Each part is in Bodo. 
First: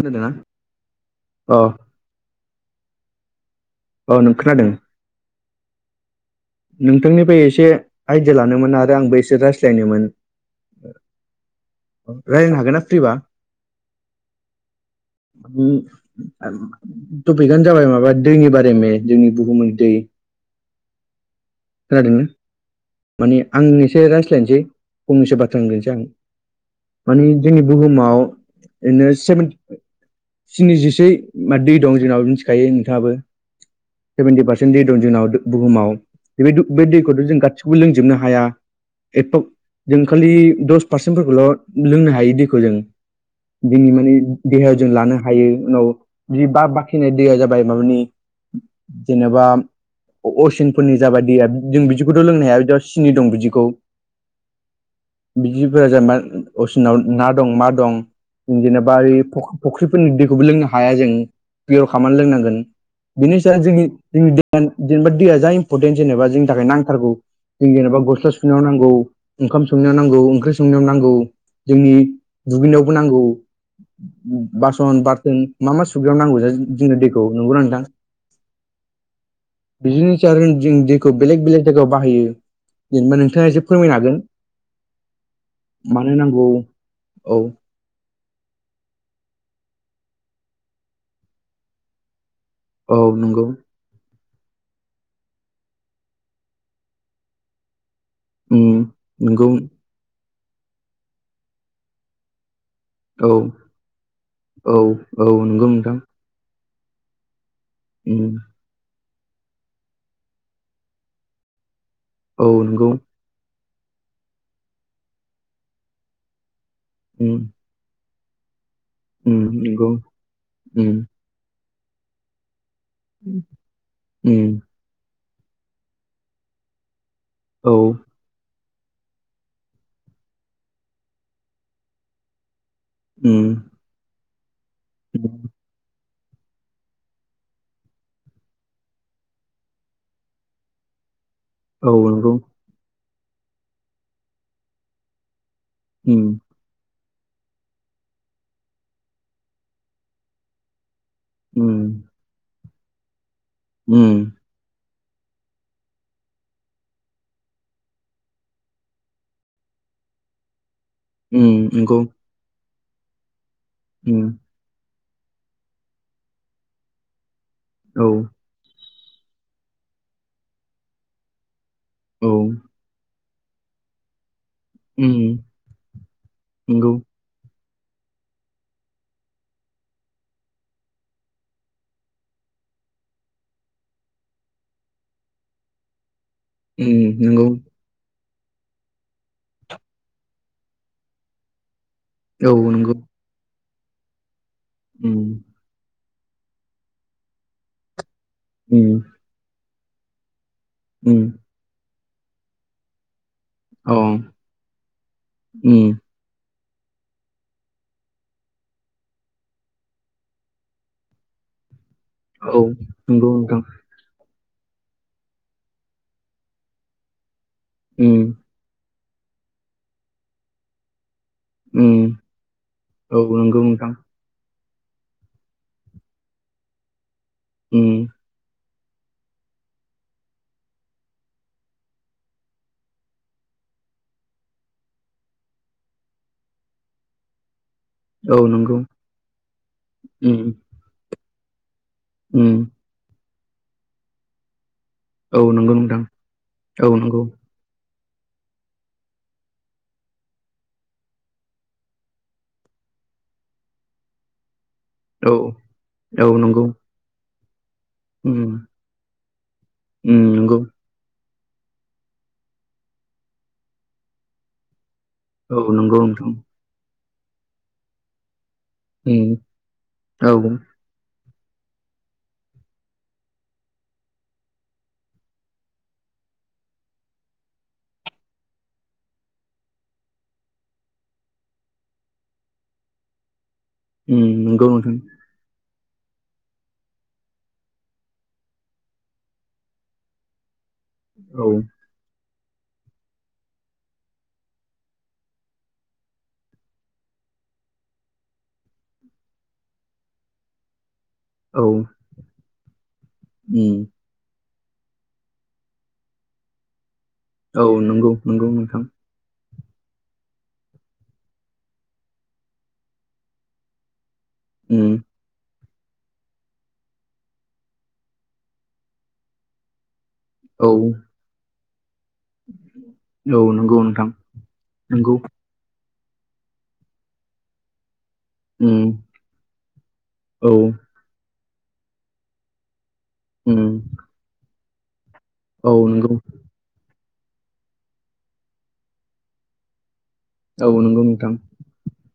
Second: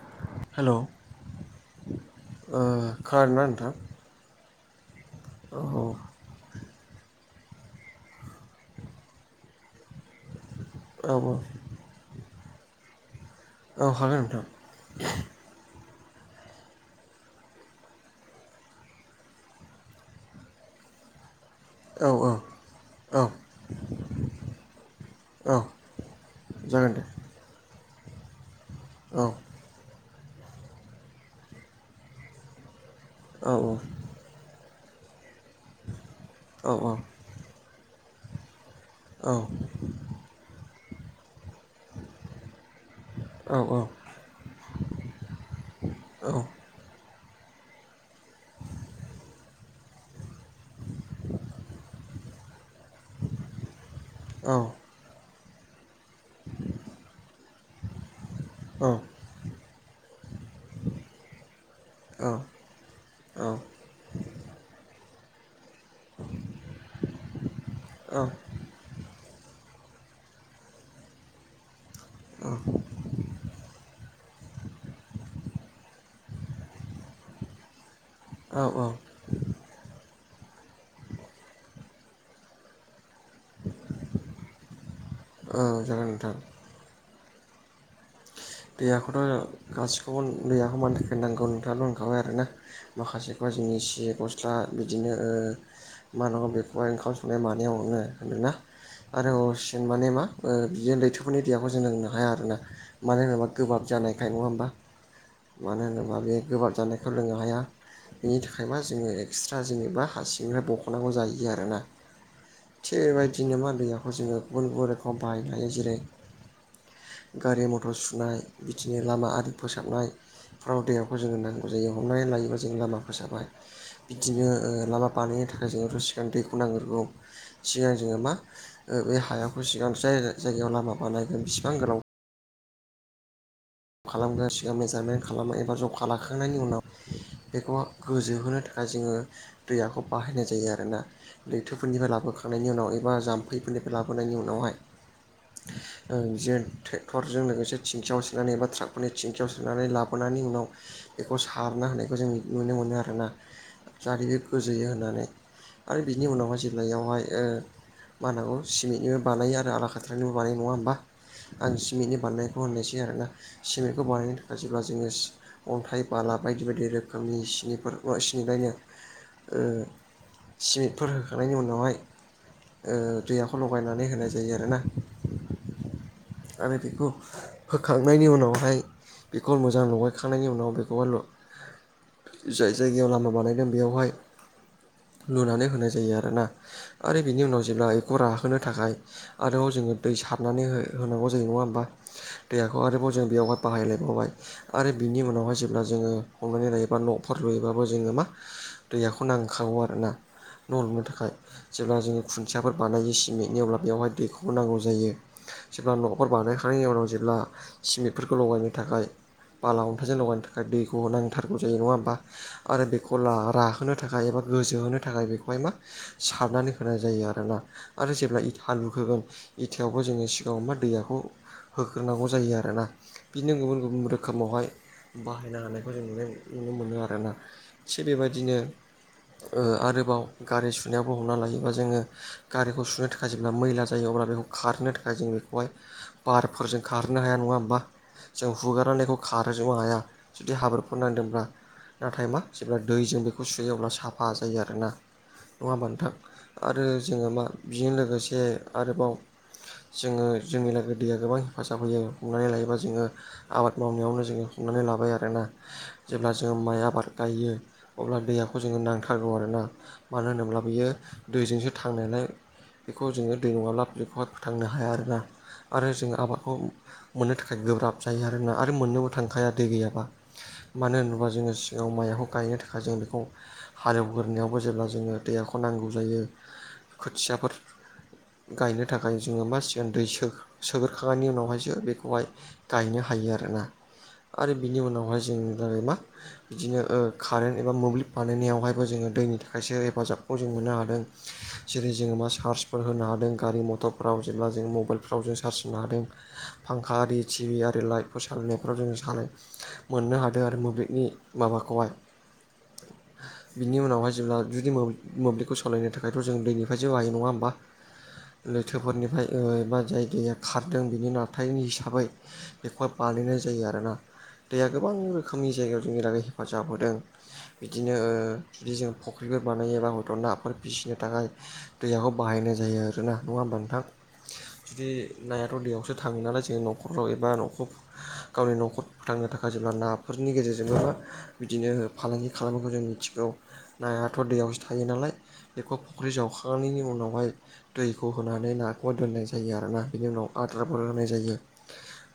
होनदों ना हेल' अ। ओ खानादों ना नोंथां? औ नों खोनादों। औ नोंथांनिफ्राय एसे आइडिया लानोमोन आरो आंबो एसे रायज्लायनोमोन औ रायज्लायनो हागोन ना फ्रिबा? औ हागोन नोंथां तपिक आनो जाबाय माबा दैनि बा जोंनि बुहुम दै औ खोनादों। औ औ माने आंनिसे रायज्लायनोसै फंनैसो औ बाथ्रा होनोसै आं जागोन दे। मानिे जोंनि बुहुमाव रैनो औ सेभेनटि स्निजिसे म दै दं जोंनावो मिथिखायो नोंथाङाबो औ औ। सेभेन्टि पारसेन्ट दै दं जोंनाव बुहुमाव बे औ बे दैखौथ' जों गासिखौबो लोंजोबनो हाया। ए' जों खालि दस पारसेन्टफोरखौल' लोंनो हायो दैखौ जों औ दिनि औ मानि देहायाव जों लानो हायो उनाव बि बा बाखिनाय दैया जाबाय माबानि जेनेबा असिनफोरनि जाबादिया जों बिदिखौथ' लोंनो हाया बि सिनि दं बिदिखौ औ। बिदिफोरा जेनबा असिनाव ना दं मा दं जेनेबा ओ फुख्रिफोरनि दैखौबो लोंनो हाया जों पियर खालामामनानै लोंनांगोन। बेनिस जोंनि जोंनि जेनेबा दैया जा इम्परटेन्ट जेनेबा जोंनि थाखाय नांथारगौ। जों जेनेबा गस्ला सुनायाव नांगौ ओंखाम संनायाव नांगौ ओंख्रि संनायाव नांगौ। जोंनि दुगैनायावबो नांगौ। बासन बारथोन मा मा सुग्रयाव नांगौ ज जोंनो दैखौ नंगौना नोंथां। औ औ। बिदिनोस जों दैखौ बेलेग बेलेग जायगायाव बाहायो जेनेबा नोंथाङा एसे फोरमायनो हागोन। औ जागोन मानो नोंथां नांगौ औ। दैयाखौथ' गासिखौबो दैयाखौ मानि थाखाय नांगौ नोंथाङाल' होनखाबाय आर ना औ नंगौ माखासेफ्रा जोंनि सि रा बिदिनो मा नङा बेखौहाय ओंखाम संनाय मानायाव नोङो होनोना उम आरो नंगौ हसिन माने मा बियो लैथोफोरनि देहाखौ जोंनो हाया आरोना। मानो औ होनोब्ला गोबाब जानायखाय नङा होमबा औ औ नंगौ मानो नोंथां होनोबा बे गोबाब जानायखौ लोंनो हाया। उम बिनि थाखायबा जोङो एक्सट्रा जेनेबा हारसिंनिफ्राय बख'नांगौ जाहैयो आरोना। औ नंगौ थिग बेबायदिनो मा दैयाखौ जोङो गुबुन गुबुन रोखोम बाहायनो हायो जेरै उम गारि मटर सुनाय बिदिनो लामा उम आरि नंगौ फोसाबनायफ्राव उम देव जांग ज हमनानै लायोबा जों लामा फोसाबाय बिनो उम ओ बानायनो थाखाय जोङथ' सिगां दैखौ नांग्रगौ औ सिगां जोङो मा? बे हायाखौ सिगां जाय जायगायाव लामा बानायगोन बिसिबां गोलाव उम जब खालामगोन सिगां मेजारमेन्ट उम खालामो एबा जब खालामखांनायनि उनाव बेखौ गोजोहोनो थाखाय जोङो दैयाखौ बाहायनाय जायो आरोना। औ लैथोफोरनिफ्राय नंगौ लाबोखांनायनि उनाव एबा जाम्फैफोरनिफ्राय लाबोनायनि उनावहाय उम ज ट्रेक्टरजों लोगोसे थिंखयाव सुनानै एबा ट्राकफोरनि थिेंकियाव सोनानै लाबोनानै उनाव बेखौ उम सारना होनायखौ जों नुनो मोनो आरोना उम जादोयो गोजोयो होननानै। आरो बिनि उनावहाय जे्लायावहाय ओ मा होनांगौ सिमेन्टनिबो बानाय आरो आला खाथ्रानिबो बानाय नङा होमबा? उम आं नंगौ सिमेन्टनि बानायनायखौ होननायसै आरोोना सिमेन्टखौ उम बानायनो ाजब्ला जोङो अन्थाइ बाला बायदि बायदि रोखोमनि सिनिफोर औ सिनिफ्रायनो सिमेन्टफोर होखांनायनि उनावहाय औ ओ दैयाखौ लगायनानै होनाय जायो आर ना। उम आरो नंगौ बेखौ होखांनायनि उनावहाय बेखौ मोजां लगायखांनायनि उनाव बेखौहाय जाय जायगायाव लामा बानायदों बेयावहाय लुनानै होनाय जायो आरोना। उम आरो बिनि नंगौ उनाव जेब्ला बेखौ राहोनो थाखाय आरोब जोङो दै सारनानै हो होनांगौ जायो नङा होमबा औ दैयाखौ नंगौ आरोबाव जों बेयावहाय बाहायलायबावबाय आरो बिनि उम उनावहाय जेब्ला जोङो हमनानै लायोबा न'फोर लुयोबाबो जोङो मा उम दैयाखौ फोनांखावौ आरोोना न' लुनो उम थाखाय जेब्ला जोङो खुन्थियाफोर बानायो सिमेन्ट बि अब्ला औ बेवहाय दैखौबो नांगौ जायो। उम जेब्ला न'फोर बानायखांनायनि उनाव जेब्ला सिमेन्टफोरखौ लगायनो थाखाय बाला अन्थाइजों लगायनो थाखाय दैखौ नांथारगौ जायो नङा होमबा औ आरो बेखौ नंगौ नोंथां राहोनो थाखाय थाखाय एबा गोजो होनोनो थाखाय बेखौहाय मा सारनानै होनाय जायो आरोना आरो उम जेब्ला हालु होगोन इथायावबो जोङो सिगाङाव मा दैयाखौ उम होोग्रोनांगौ जायो आरोोना औ बिदिनो नंगौ गुबुन नोंथां गुबुन रोखोम रोखोमावहाय बाहायनो हानायखौ जों नु नुनो मोनो आरोना उम थिग बेबायदिनो आरोबाव गारि सुनायावबो हमना लायोबा जोङो गारिखौ सुनो थाखाय जेब्ला मैला जायो अब्ला बेखौ खारनो नाथाय जों बेखौहाय बारफोरजों खारहोनो हाया नङा होमबा? औ जों नंगौ हुगारनायखौ खारो जोबनो हाया उम जुदि हाब्रोरफोर नांदोंब्ला नाथाय मा उम जेब्ला दैजों बेखौ सुयोब्ला साफा जायो आरोना औ नंगौ नोंथां नङााबानोथां आरो औ नंगौ जोङो मा? बेजों लोगोसे आरोबाव जोङो जोंनि लोगोग दैया गोबां हेफाजाब होयो हमनानै लायोबा जोङो आबाद मावनायावनो जोङो हमनानै लाबाय औ आरोोना औ जेब्ला जोंङ नंगौ माइ आबाद गायो अब्ला उम दैहाखौ जोङो नांथारगौ आरोना उम मानो नंगौ होनोब्ला बियो दैजोंसो थांनायलाय बेखौ जोङो दै नङाब्ला बेखौहाय फोथांनो हाया आरोना। औ आरो नंगौ जोङो नोंथां आबादखौ मोननो थाखाय गोब्राब जायो आरोना आरो मोननोबो उम थांखाया दै गैयाबा। औ उम मानो होनोब्ला जोङो सिगाङाव माइखौ गायनो थाखाय जों बेखौ हालेवग्रोनायावबो जेब्ला जोङो दैहाखौ नांगौ जायो खोथियाफोर गायनो थाखाय जोङो मासिग उन्दै सोग्रखांनायनि उनावहायसो बेखौहाय गायनो हायो आरोना आरो नंगौ बिनि नोंथां उनावहाय जों जै मा बिदिनो कारेन्ट एबा मोब्लिब बानायहनायावहायबो जोङो दैनि थाखायसो हेफाजाबखौ जों मोननो हादों। औ। जेरै जोङो मा चार्जफोर होनो हादों गारि मथरफ्राव जेब्ला जों मबाइलफ्राव जों चार्ज होनो हादों। फांखा आरि टिभि आरि लाइट फोसनायफ्राव जों सानो मोननो हादों आरो मोब्लिबनि औ माबाखौहाय बिनि उम उनावहाय जेब्ला जुदि मोब्लिबखौ सालायनो थाखायथ' जों दैनिफ्राय जौ हायो नङा होमबा औ नंगौ। नंगौ नोंथां लैथोफोरनिफ्राय बा जायगाया खारदों बेनि नथायनि हिसाबै बेखौहाय बानायनाय जायो आरोना दैया गोबां उम रोखोमनि जायगायाव जोंनि थाखायै हेफाजाब होदों। बिदिनो बिदि जों फुख्रिफोर बानायबा हयथ' ना फोर औ फिसिनो थाखाय दैयाखौ बाहाय जायो आरोोना नङा होमबा नोंथां जुदि नंगौ नाया ब' दैयावसो थाङो नालाय जोंङ न'खराव एबा न'खर गावनि न'खर उम फोथांनो थाखाय जेब्ला नाफोरनि औ गेजेरजोंबो मा बिदिनो फालांगि खालामनायखौ जों मिथि औ उम नायाथ' दैयावसो थायो नालाय बेखौ औ फुख्रि नंगौ जावखांनायनि उनावहाय दैखौ होनानै नाखौ दोननाय जायो आरोना बेनि उनाव औ आदारफोर होनाय नंगौ नोंथां जायो।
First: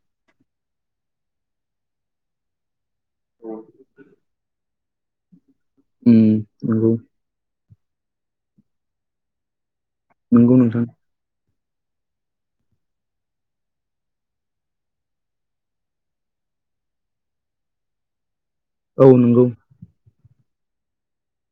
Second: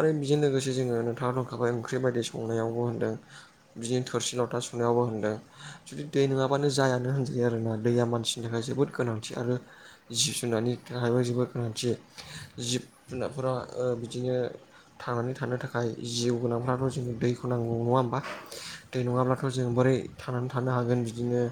आरो बेजों लोगोसे जोङो नोंथाङा दंखाबाय ओंख्रि बायदि संनायावबो होन होनदों बिदिनो थोरसि लथा सुनायावबो होनदों। जुदि दै उम नङाबानो नंगौ जायानो होनजायो आरोना दैया मानसिनि थाखाय जोबोद गोनांथि आरो। जिब नंगौ जुनारनि नोंथां थाखायबो जोोबद गोनांथि जिब जुनारफोरा बिदिनो थांनानै थानो थाखाय जिउ गोनांफ्राथ' जों दैखौ नांगौ नङा होमबा? दै औ नंगौ नङाब्लाथ' जों बोरै थानानै थानो हागोन बिदिनो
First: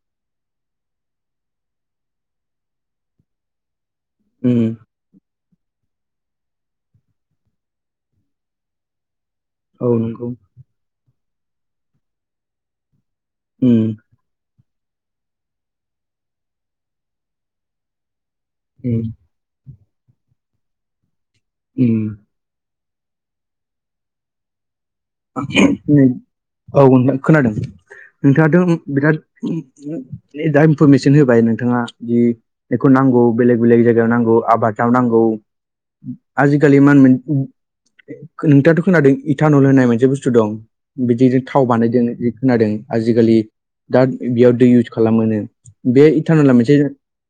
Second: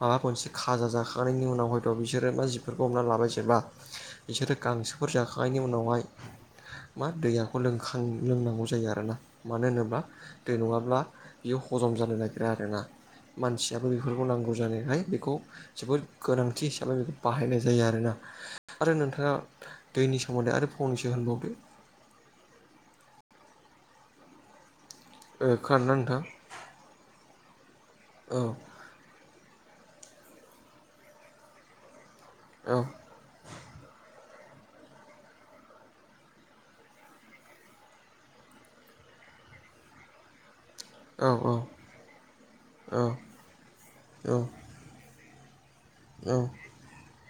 माबा मोनसे खाजा जाखांनायनि उनाव हयथ' बिसोरो मा जि बि हमना लाबाय जेना बिसोरो उम गांसो फोर जाखांनायनि उनावहाय मा दैयाखौ लोंखां लोंनांगौ जायो आरोना। मानो औ होनोब्ला नंगौ दै नङाब्ला बियो हजम जानो नागिरा आरोना मानसियाबो उम बेफोर नांगौ जानायखाय बेखौ जोबोद गोनांथि हिसाबै बेखौ बाहायनाय जायो आरोना। आरो उम नोंथाङा दैनि सोमोन्दै आरो फंनैसो होनबावदो उम ओ खोनादोंना नोंथां औथ खोनादों औ नोंथाङा दों बिराद दा इनफरमेसन होबाय नोंथाङा जि औ बेखौ नांगौ बेलेग। बेलेग जायगायाव नांगौ आबादाव नांगौ आजिखालि मा होनो नोंथाङाथ' खोनादों इटानल होननाय मोनसे बुस्थु दं। औ बिदिजों थाव बानायदों बि खोनादों औ आजिखालि दा औ बेयाव दै इउस खालामो। बे औ थानला मोनसे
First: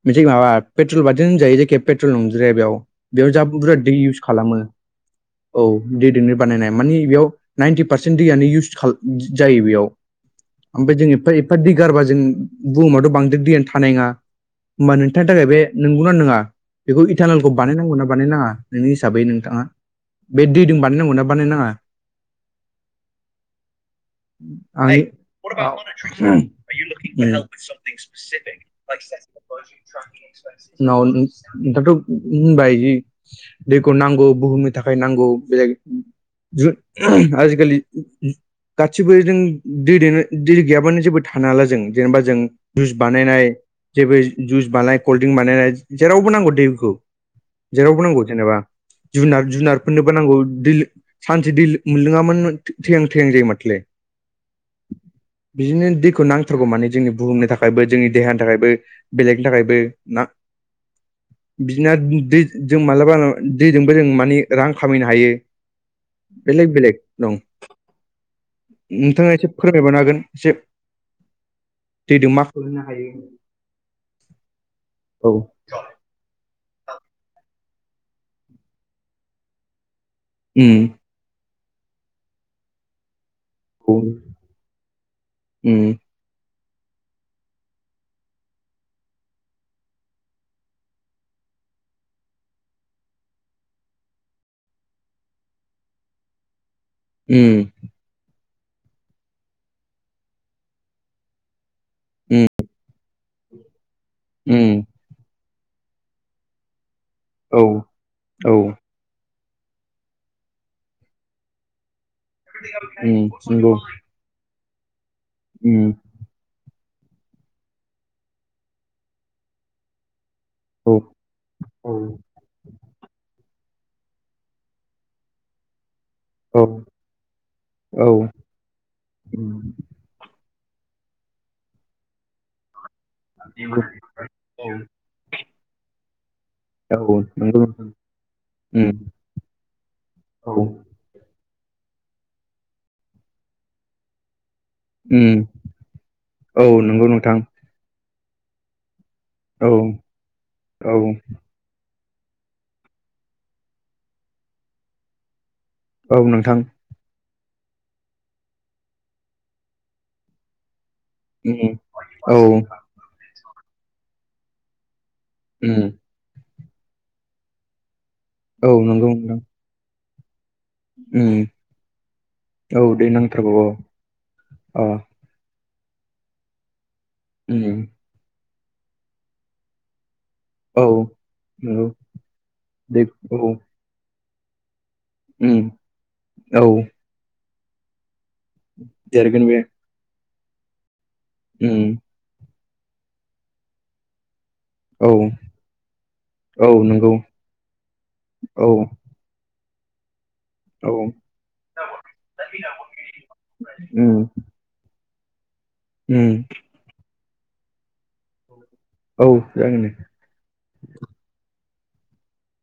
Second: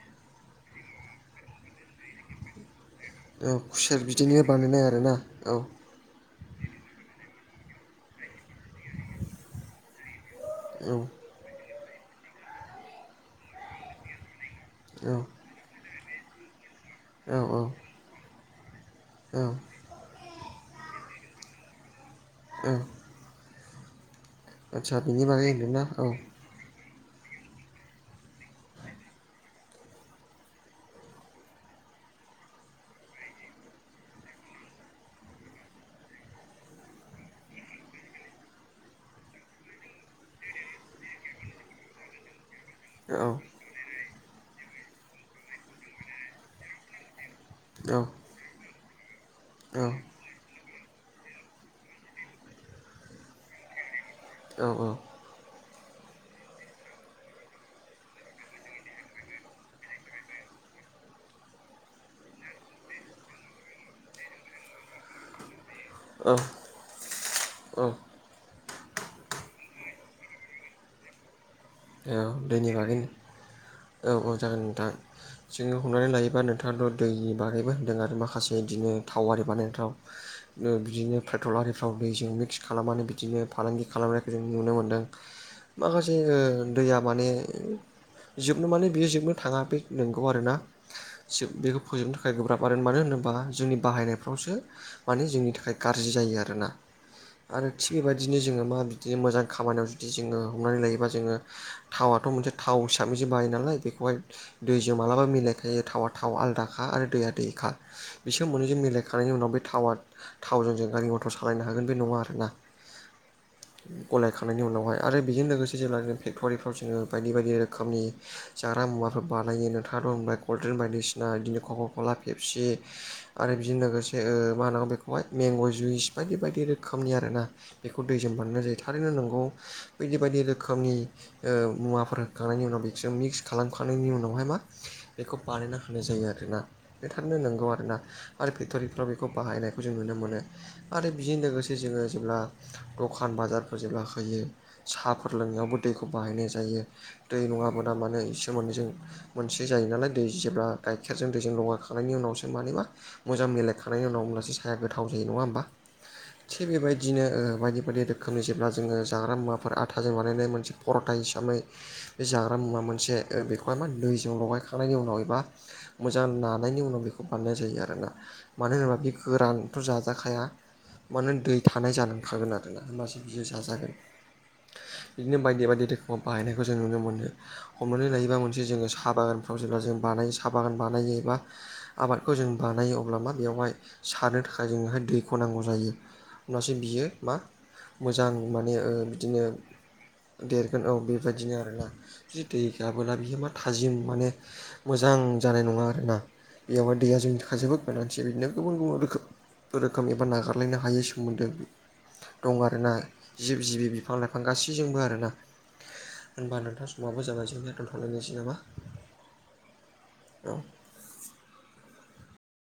मोनसे माबा पेट्रल बान होनजायो जेखे पेट्रल नंज्राया बेयाव बेयाव जा औ बुरजाद दै खुसेर इउस बिदैनिफ्राय खालामो बानायनाय आरोना औ। दैजोंनो बानायनाया मानिे बेयाव नाइनटि पारसेन्ट दैयानो इउस जायो बेयाव औ ओमफ्राय जों एफा एफा दै गारबा जों बुहुमावाथ' बांद्राय दैयानो थानाय नङा। होमबा नोंथांनि थाखाय बे नंगौना नङा बेखौ औ इटानेलखौ बानायनांगौना बानायनाङा। नोंनि हिसाबै औ नोंथाङा बे दैजों बानायनांगौ ना बानायनाङा औ आदसा बिनि बागै होनानै होनदोंना औ उम [unintelligible] उम। नावनि नोंस्राथ' बायजि [unintelligible] दैखौ नांगौ बुहुमनि थाखाय नांगौ बे आजिखालि सेपटि गासिबो जों दै दनो दै गैयाबानो जेबो थानो हाला जों जेनेबा जों जुइस औ बानायनाय जेबो जुइस बानायनाय कल्ड्रिंक बानायनाय जेरावबो नांगौ दैखौ औ जेरावबो नांगौ जेनेबा जुनार जुनारफोरनोबो औ नांगौ दैल सानसे दैल मोनलोङाबा थैहां थैहां जायो माथो। औ औ बिदिनो दैखौ नांथारगौ माने जोंनि बुहुमनि थाखायबो जोंनि देहानि थाखायबो बेलेगनि थाखायबो ना बिदिना दै जों मालाबाा दैजोंबो जों मानि रां खामायनो हायो। औ बेलेग बेलेग दं नोंथाङा एसे फोरमायबनो हागोन एसे औ दैजों मा दैनि खालामनो बागैनो हायो औ औ जागोन नोंथां औ जङो हमनानै लायोबा नों थाङाथ' दै बानायबो होनदों आरो माखासे बिदिनो थावि बानायनाय थाव उम बिदिनो पेटल आरारिफ्राव दैजों मिक्स खालामनानै बिदिनो फालांगि औ उम खालामनायखौ जों नुनो मोनदों माखासे एसे दैया माने जोबनो माने बियो जोबनो थाङा बे नंगौ आरोना। बेखौ फोजोबनो थाखाय गोब्राब आरो मानो होनोबा जोंनि बाहायनायफ्रावसो माने जोंनि थाखाय गाज्रि जायो आरोना। आरो उम थिग बेबायदिनो जोङो मा बिदिनो मोजां खामानियाव जुदि जोङो हमनानै लायोबा जोङो थावथ' मोनसे थाव हिसाबैसो बायो नालाय बेखौहाय उम दै जों मालाबा मिलायखायो थावा थाव आलदाखा आरो दैया औ दैखा बिसोर औ उम मोननैजों मिलायखांनायनि उनाव बे थावा थावजों जों गारि मथर सालायनो हागोन बे नङा आरो उम नंगौ गलायखांनायनि उनावहाय आरो बेजों लोगोसे उम जेलागोन फेक्ट'रिफ्राव जोंङो बायदि बायदि रोखोमनि जाग्रा मुवाफोर बानायो नोंथांङो होनबाय कल्ड्रिंक औ बायदिसिना बिदि औ खख'ला फेब खसि आरो बिजोंनो लोगोसे मा होनांगौ बेखौहाय मेंग' जुइस बायदि औ बायदि रोखोमनि आर ना बेखौ औ उम दैजों बानायनाय जायो थारैनो नंगौ बायदि बायदि रोखोमनि मुवाफोर होखांनायनि उनाव बेखौसो मिक्स नंगौ खालामखांनायनि उनावहाय मा? बेखौ बानायना होनाय जायो आरोना। नेथारनो नंगौ आरो ना आरो फेक्ट'रिफ्राव बेखौ बाहायनायखौ जों नुनो मोनो। औ आरो बेजों लोगोसे जोङो जेब्ला दखान बाजारफोर जेब्ला होयो साहाफोर लोंनायावबो दैखौ बाहायनाय औ जायो नंगौ नोंथां दै नङाबो दा मानो इसोर मोनैजों मोनसे जायो उम नालाय दै जेब्ला औ उम गाइखेरजों दैजों लङाखै खांनायनि उनावसो मानोबा मोजां मिलायखांनायनि उनाव हब्लासो साया गोथाव जायो नंङा होमबा? औ नंगौ नोंथां औ नोंथां थिग बेबायदिनो बायदि बायदि रोखोमनि जेब्ला जोंङो जाग्रा मुवाफोर आथाजों बानायनाय मोनसे खर'था हिसाबै उम बे औ जाग्रा मुवा मोनसे बेखौहाय मा दैजों लगायखांनायनि उनाव एबा उम मोजां नानायनि उनाव बेखौ बानायनाय जायो आरोना औ मानो होनोबा नंगौ बे नोंथां गोरानथ' जाजाखाया। मान उम दै थानाय जानांखागोन आरोना औ दै होनबासो बियो नांथारगौ औ जाजागोन अ बिदिनो बायदि बायदि रोखोमाव बायनायखौ जों नुनो मोनो उम हमनानै लायोबा मोनसे जोंङो साहा बागानफ्राव जेब्ला जों बानाय साहा बागान औ बानायो एबा नंगौ आबादखौ जों बानायो दै अब्ला मा औ बेवहाय सारनो थाखाय जोंङोहाय दै दुखनांगौ उम जायो औ होनब्लासो बियो मा मोजां माने बिदिनो देरगोन बे देरगोन औ बेबायदिनो आरोना उम जदि दै गाबोला बियो मा थाजिम माने औ मोजां जानाय नंङा आरोना औ बेयावहाय नंगौ दैया जोंनि थाखाय जोबोद गोनांथि बिदिनो औ गुबुन गुबुन रोखोम रोखोम एबा नागारलायनो औ हायै सोमोन्दो दं आरोना जिब जिबि बिफां उम लाइफां गासैजोंबो आर ना उम होनबा नोंथां समाबो जानाय जोंनाया दोनथ'लायनोसै नामा? औ जागोन औ